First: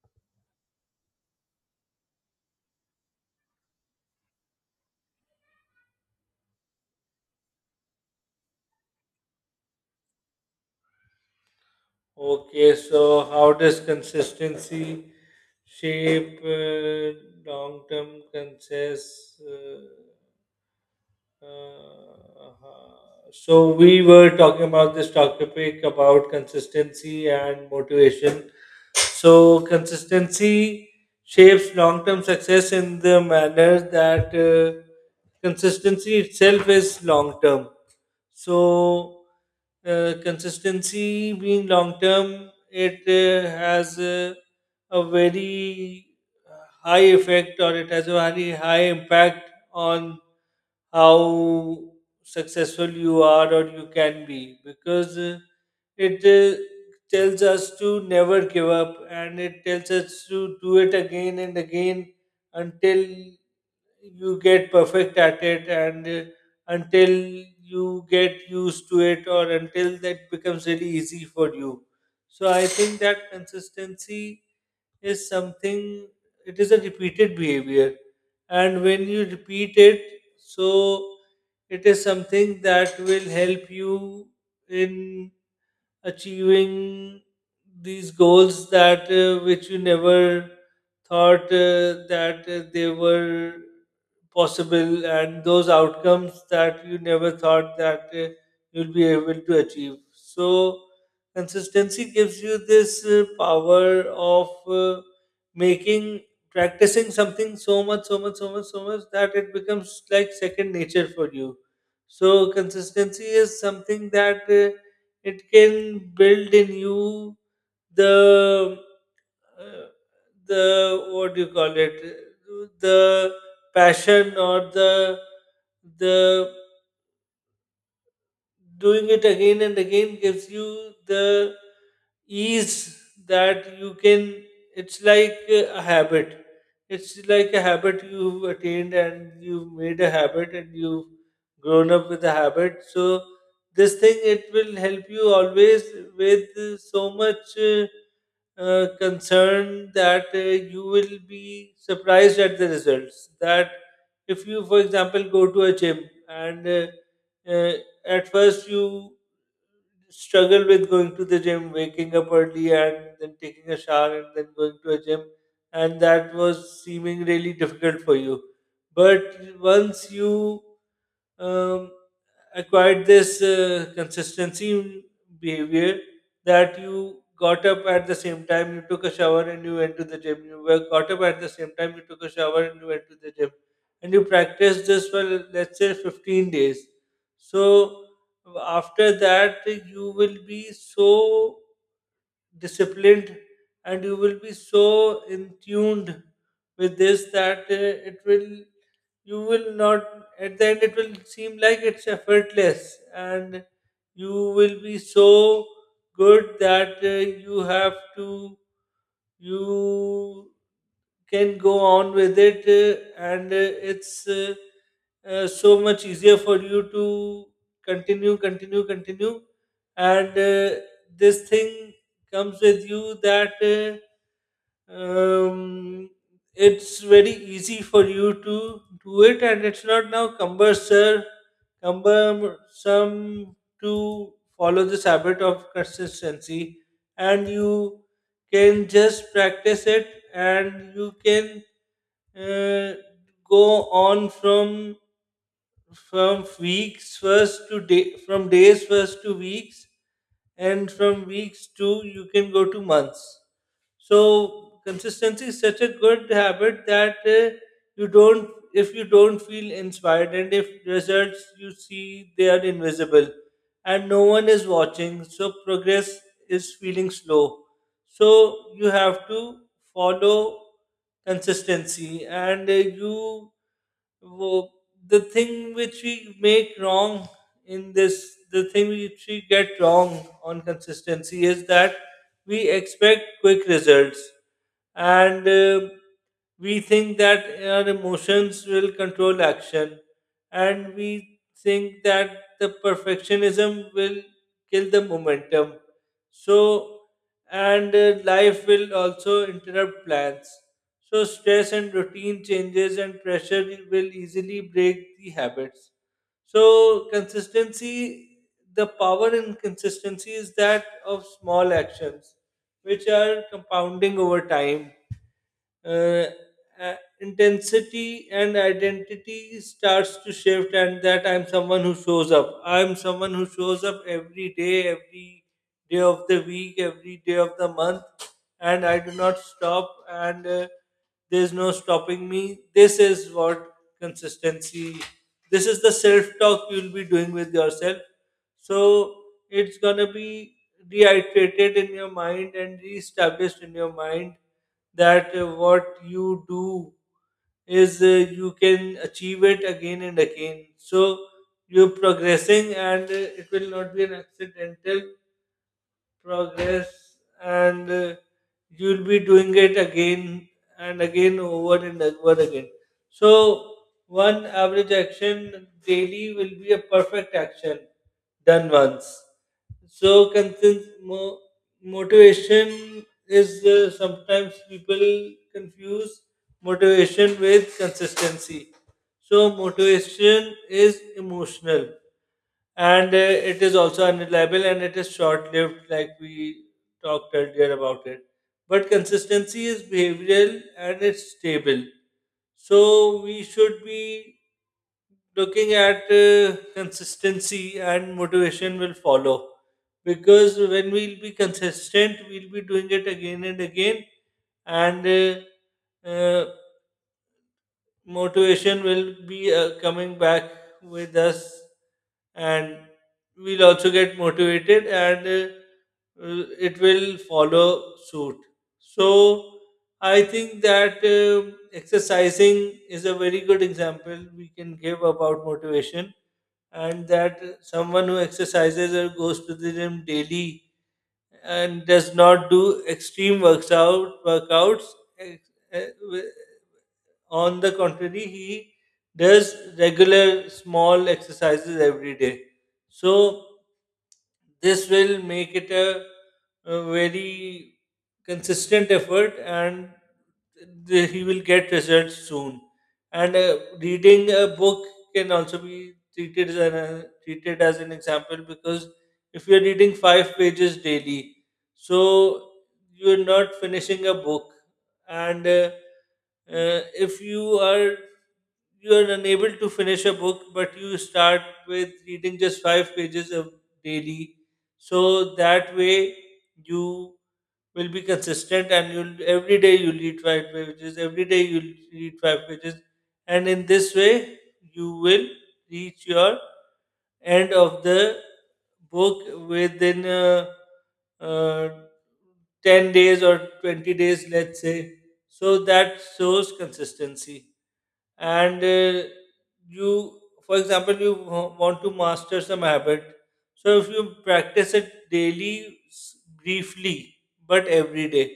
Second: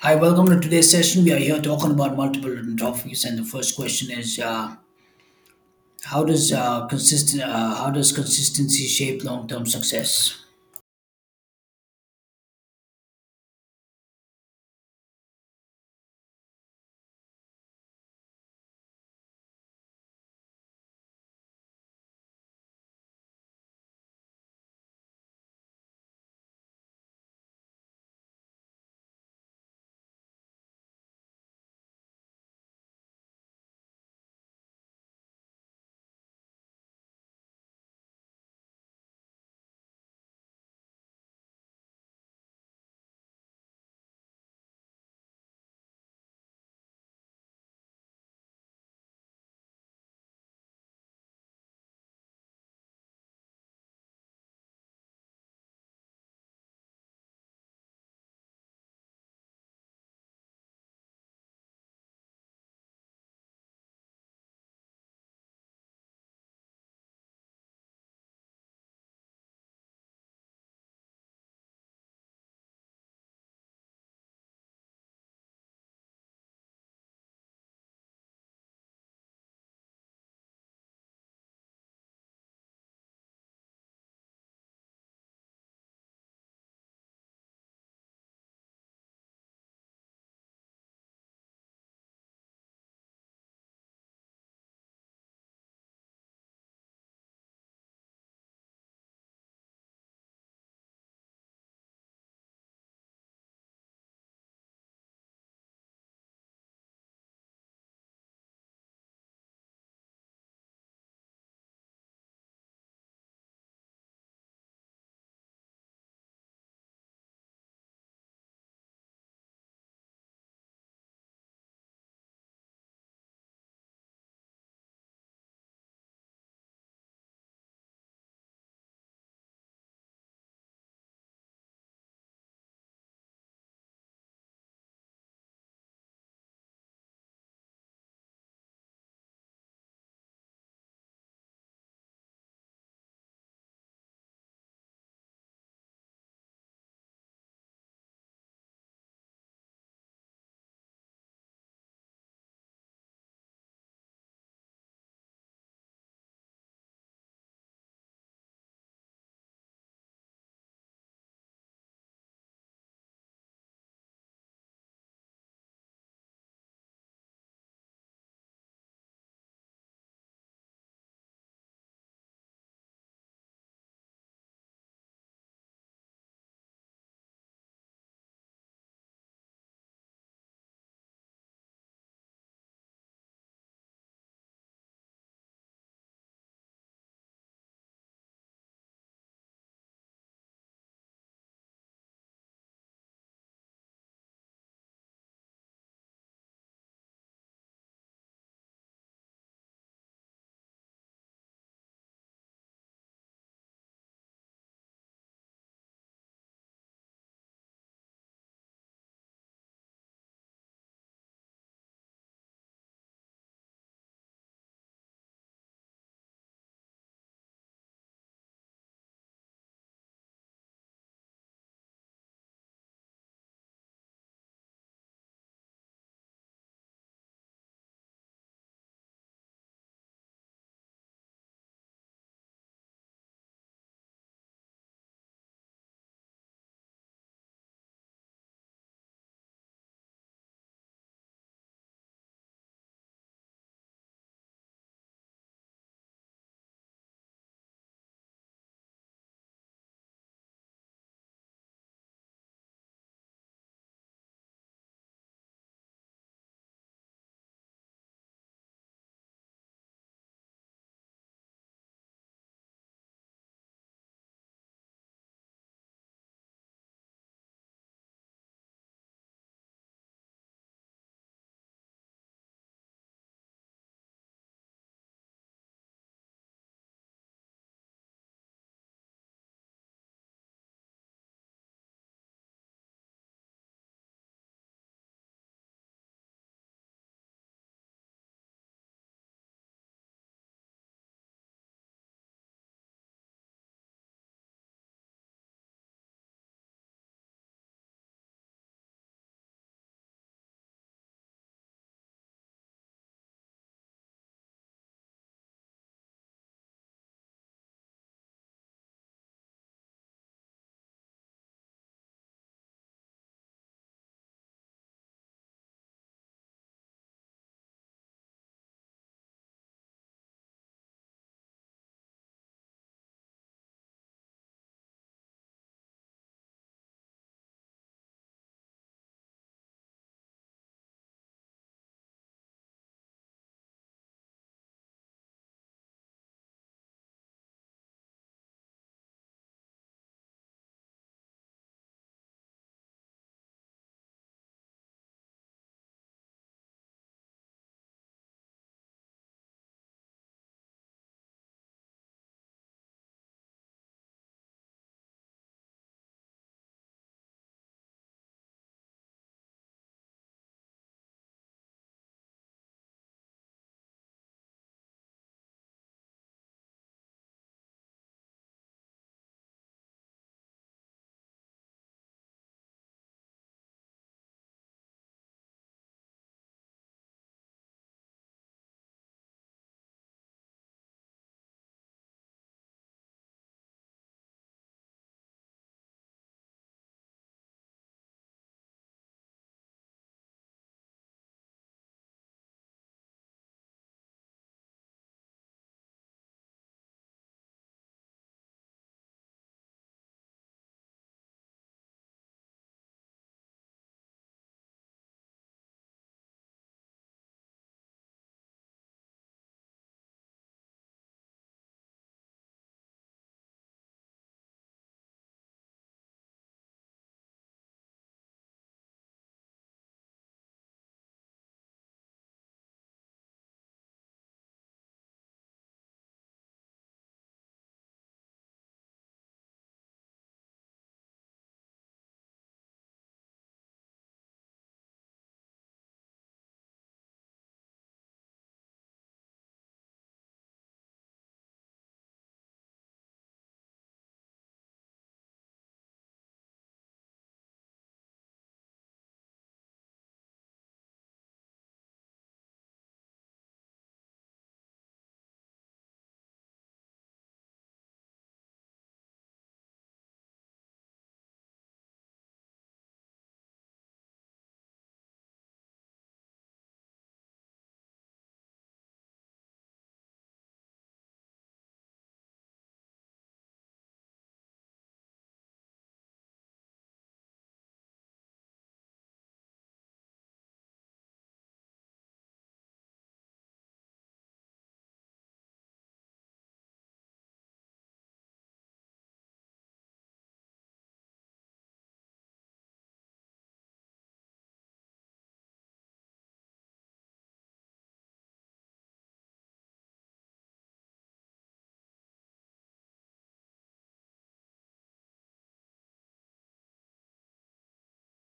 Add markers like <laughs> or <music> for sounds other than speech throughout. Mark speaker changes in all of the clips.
Speaker 1: Hi, welcome to today's session. We are here talking about multiple different topics, and the first question is, how does consistent how does consistency shape long term success?
Speaker 2: Okay, so how does consistency shape long-term consist? So we were talking about this topic about consistency and motivation. So consistency shapes long-term success in the manner that consistency itself is long-term. So, consistency being long term, it has a very high effect, or it has a very high impact on how successful you are or you can be because it tells us to never give up, and it tells us to do it again and again until you get perfect at it, and until you get used to it, or until that becomes really easy for you. So I think that consistency is something. It is a repeated behavior, and when you repeat it, so it is something that will help you in achieving these goals that which you never thought that they were possible, and those outcomes that you never thought that you'll be able to achieve. So consistency gives you this power of making, practicing something so much, so much, so much, so much that it becomes like second nature for you. So consistency is something that it can build in you the uh, the what do you call it, the passion, or the doing it again and again gives you the ease that you can, it's like a habit. It's like a habit you've attained, and you've made a habit, and you've grown up with a habit. So this thing, it will help you always with so much uh, concern that you will be surprised at the results. That if you, for example, go to a gym, and uh, at first you struggle with going to the gym, waking up early and then taking a shower and then going to a gym, and that was seeming really difficult for you. But once you um, acquired this consistency in behavior, that you got up at the same time, you took a shower, and you went to the gym. You were got up at the same time, you took a shower, and you went to the gym. And you practiced this for, let's say, 15 days. So after that, you will be so disciplined, and you will be so in tuned with this that it will you will not, at the end it will seem like it's effortless, and you will be so good that you have to, you can go on with it, and it's so much easier for you to continue, continue, continue. And this thing comes with you that um, it's very easy for you to do it, and it's not now cumbersome to follow this habit of consistency. And you can just practice it, and you can uh, go on from weeks first to day, from days first to weeks, and from weeks to, you can go to months. So consistency is such a good habit that you don't, if you don't feel inspired, and if results you see, they are invisible, and no one is watching, so progress is feeling slow, so you have to follow consistency. And you wo- the thing which we make wrong in this, the thing which we get wrong on consistency is that we expect quick results, and we think that our emotions will control action, and we think that the perfectionism will kill the momentum. So, and uh, life will also interrupt plans. So, stress and routine changes and pressure will easily break the habits. So, consistency, the power in consistency is that of small actions, which are compounding over time. uh, Intensity and identity starts to shift, and that I'm someone who shows up, I'm someone who shows up every day, every day of the week, every day of the month, and I do not stop. And there's no stopping me. This is what consistency, this is the self talk you'll be doing with yourself. So it's gonna be reiterated in your mind and reestablished in your mind that what you do is, you can achieve it again and again. So you're progressing, and it will not be an accidental progress, and you'll be doing it again and again, over and over again. So one average action daily will be a perfect action done once. So motivation is, sometimes people confuse motivation with consistency. So motivation is emotional, and it is also unreliable, and it is short lived, like we talked earlier about it. But consistency is behavioral, and it's stable. So we should be looking at consistency, and motivation will follow, because when we'll be consistent, we'll be doing it again and again. And uh, uh, motivation will be coming back with us, and we'll also get motivated, and it will follow suit. So I think that exercising is a very good example we can give about motivation, and that someone who exercises or goes to the gym daily, and does not do extreme works out workouts, eh, eh, on the contrary, he does regular small exercises every day. So this will make it a very consistent effort, and the, he will get results soon. And reading a book can also be treated as an example, because if you're reading five pages daily, so you're not finishing a book, and if you are, you are unable to finish a book, but you start with reading just five pages a daily. So that way you will be consistent, and you'll, every day you'll read five pages, every day you'll read five pages, and in this way you will reach your end of the book within uh, 10 days or 20 days, let's say. So that shows consistency. And you, for example, you want to master some habit, so if you practice it daily, briefly, but every day,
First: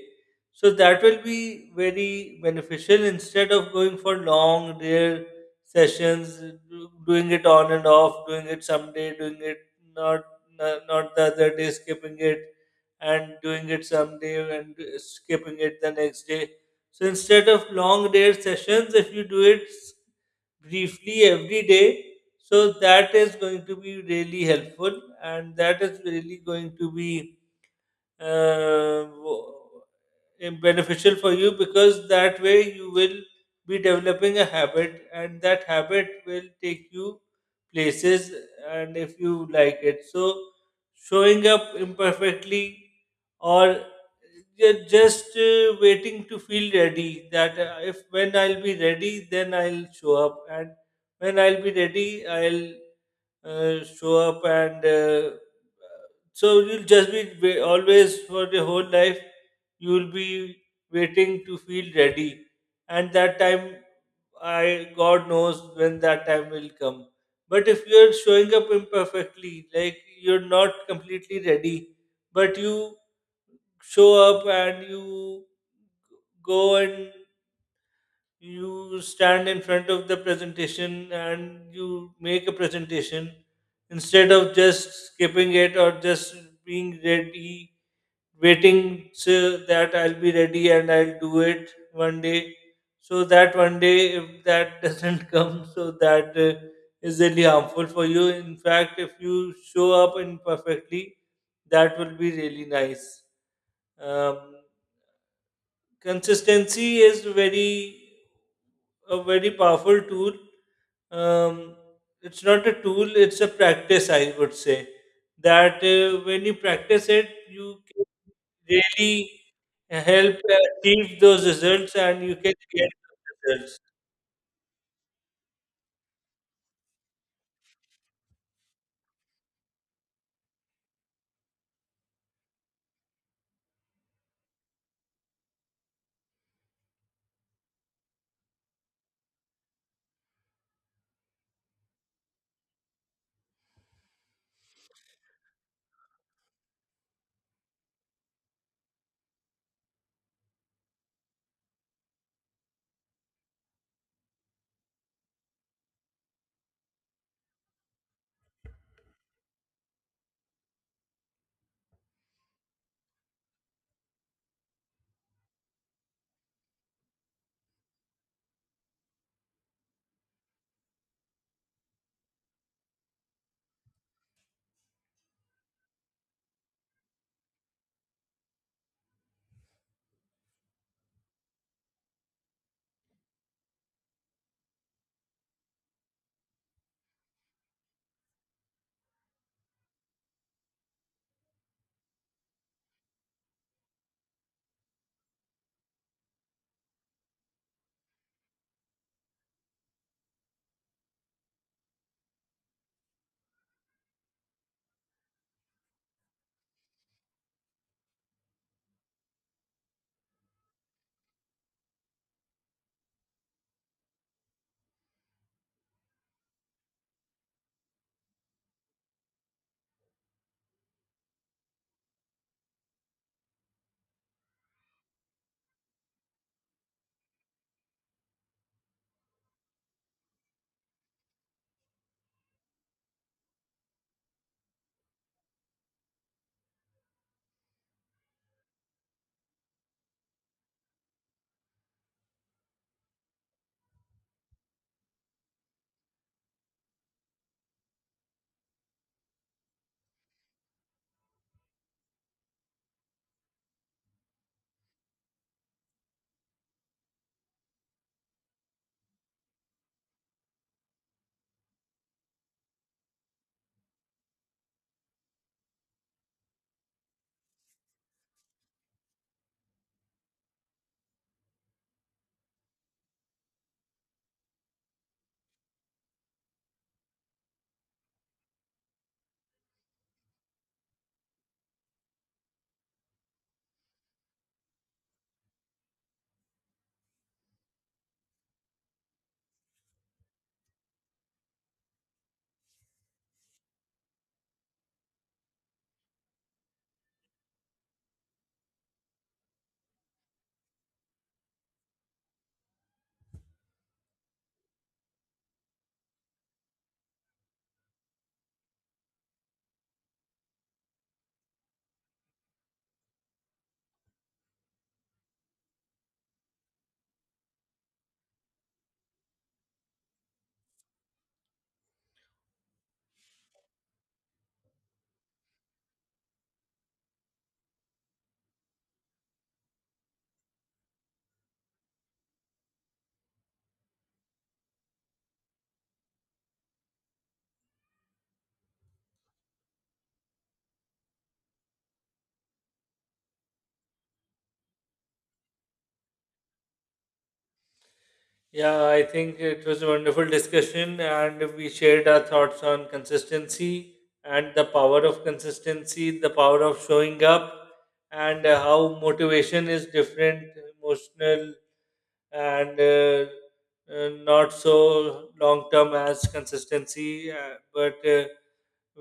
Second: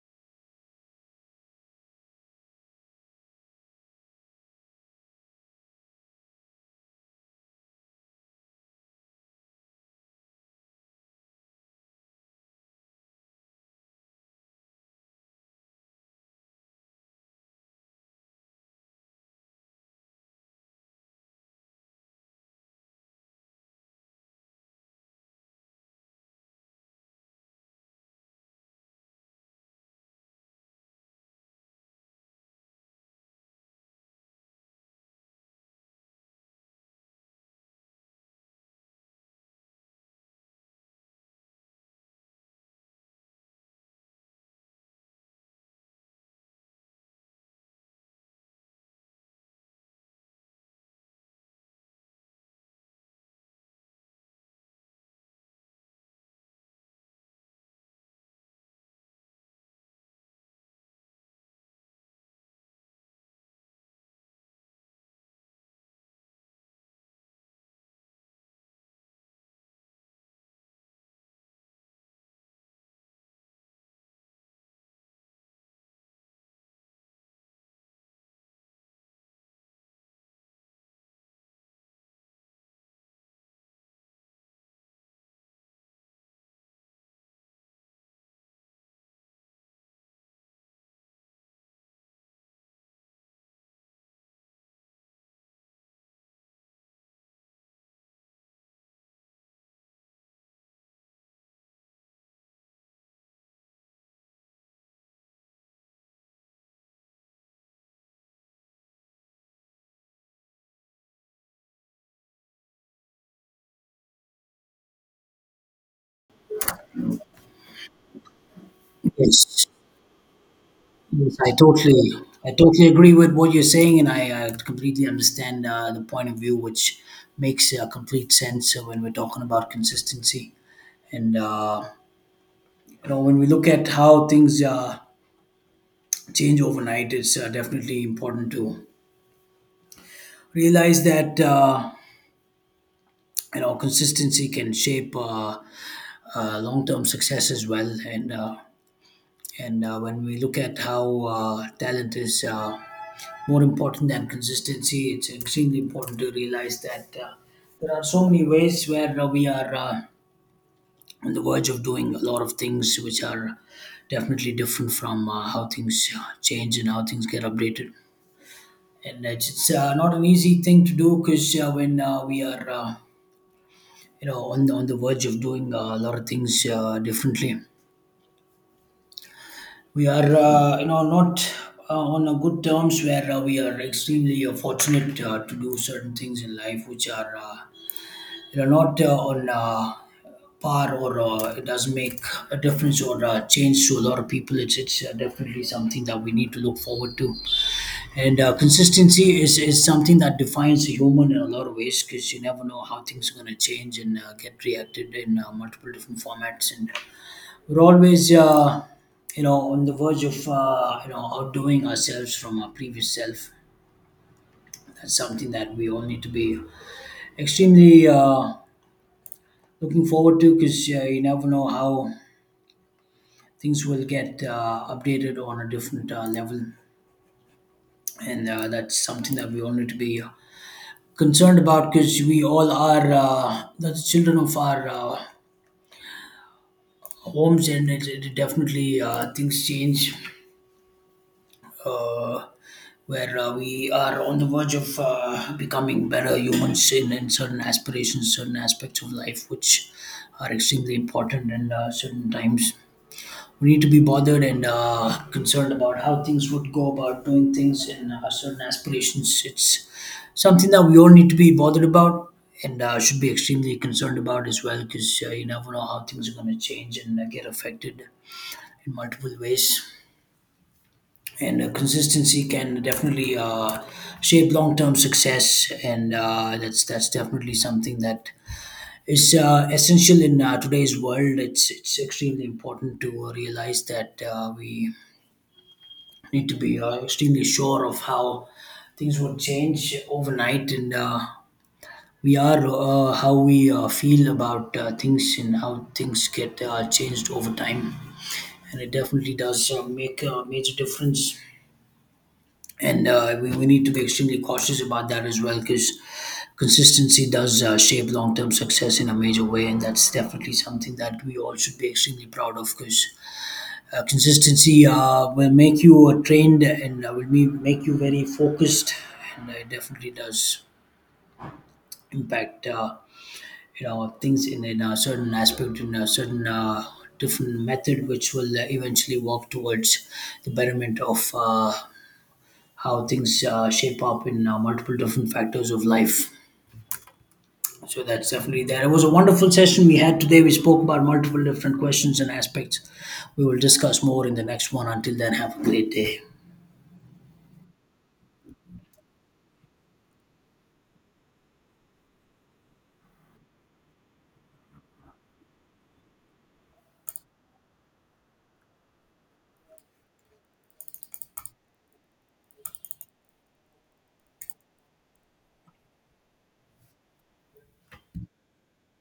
Speaker 2: so that will be very beneficial instead of going for long rare sessions, doing it on and off, doing it someday, doing it not, not the other day, skipping it and doing it someday and skipping it the next day. So instead of long day sessions, if you do it briefly every day, so that is going to be really helpful, and that is really going to be uh, wo- beneficial for you, because that way you will be developing a habit, and that habit will take you places, and if you like it. So showing up imperfectly, or just waiting to feel ready, that if when I'll be ready, then I'll show up, and when I'll be ready, I'll show up. And so you'll just be always for the whole life, you'll be waiting to feel ready, and that time, I God knows when that time will come. But if you're showing up imperfectly, like you're not completely ready, but you show up, and you go, and you stand in front of the presentation, and you make a presentation instead of just skipping it, or just being ready, waiting so that I'll be ready and I'll do it one day. So that one day, if that <laughs> doesn't come, so that is really harmful for you. In fact, if you show up imperfectly, that will be really nice. Um, Consistency is very, a very powerful tool. Um, it's not a tool; it's a practice. I would say that when you practice it, you really
Speaker 1: Yes,
Speaker 2: help achieve
Speaker 1: yes,
Speaker 2: those
Speaker 1: I
Speaker 2: results,
Speaker 1: totally,
Speaker 2: and you
Speaker 1: I
Speaker 2: can
Speaker 1: totally
Speaker 2: get
Speaker 1: agree with
Speaker 2: those
Speaker 1: what you're
Speaker 2: results.
Speaker 1: saying, and I completely understand the point of view, which makes complete sense when we're talking about consistency. And you know, when we look at how things change overnight, it's definitely important to realize that. You know, consistency can shape long-term success as well, and when we look at how talent is more important than consistency, it's extremely important to realize that there are so many ways where we are on the verge of doing a lot of things which are definitely different from how things change and how things get updated, and it's not an easy thing to do because when we are you know, on the verge of doing a lot of things differently. We are you know, not on a good terms, where we are extremely fortunate to do certain things in life which are you know, not on par, or it does make a difference or change to a lot of people. It's definitely something that we need to look forward to. And is something that defines a human in a lot of ways, because you never know how things are going to change and get reacted in multiple different formats. And we're always, you know, on the verge of, you know, outdoing ourselves from our previous self. That's something that we all need to be extremely looking forward to, because you never know how things will get updated on a different level. And that's something that we all need to be concerned about, because we all are the children of our homes, and it definitely things change, uh, where we are on the verge of becoming better humans in certain aspirations, certain aspects of life, which are extremely important in certain times. We need to be bothered and concerned about how things would go about doing things in certain aspirations. It's something that we all need to be bothered about, and should be extremely concerned about as well, because you never know how things are going to change and get affected in multiple ways. And consistency can definitely shape long-term success, and that's definitely something that is essential in today's world. It's extremely important to realize that we need to be extremely sure of how things would change overnight, and we are how we feel about things and how things get changed over time, and it definitely does make a major difference. And we need to be extremely cautious about that as well, because consistency does shape long-term success in a major way, and that's definitely something that we all should be extremely proud of. Because consistency will make you trained, and make you very focused, and it definitely does impact you know, things in a certain aspect, in a certain different method, which will eventually work towards the betterment of how things shape up in multiple different factors of life. So that's definitely there. It was a wonderful session we had today. We spoke about multiple different questions and aspects. We will discuss more in the next one. Until then, have a great day.
Speaker 2: Yeah, I think it was a wonderful discussion, and we shared our thoughts on consistency and the power of consistency, the power of showing up, and how motivation is different, emotional, and not so long term as consistency, but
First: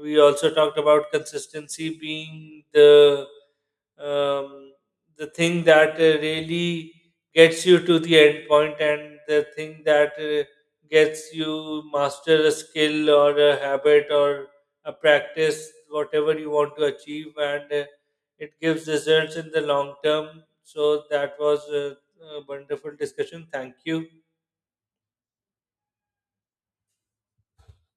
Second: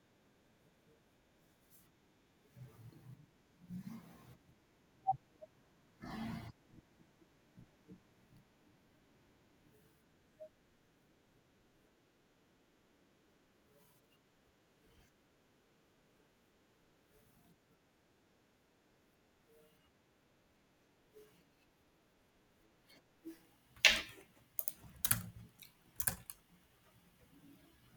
Speaker 2: we also talked about consistency being um, the thing that really gets you to the end point, and the thing that gets you master a skill or a habit or a practice, whatever you want to achieve. And it gives results in the long term. So that was a wonderful discussion. Thank you.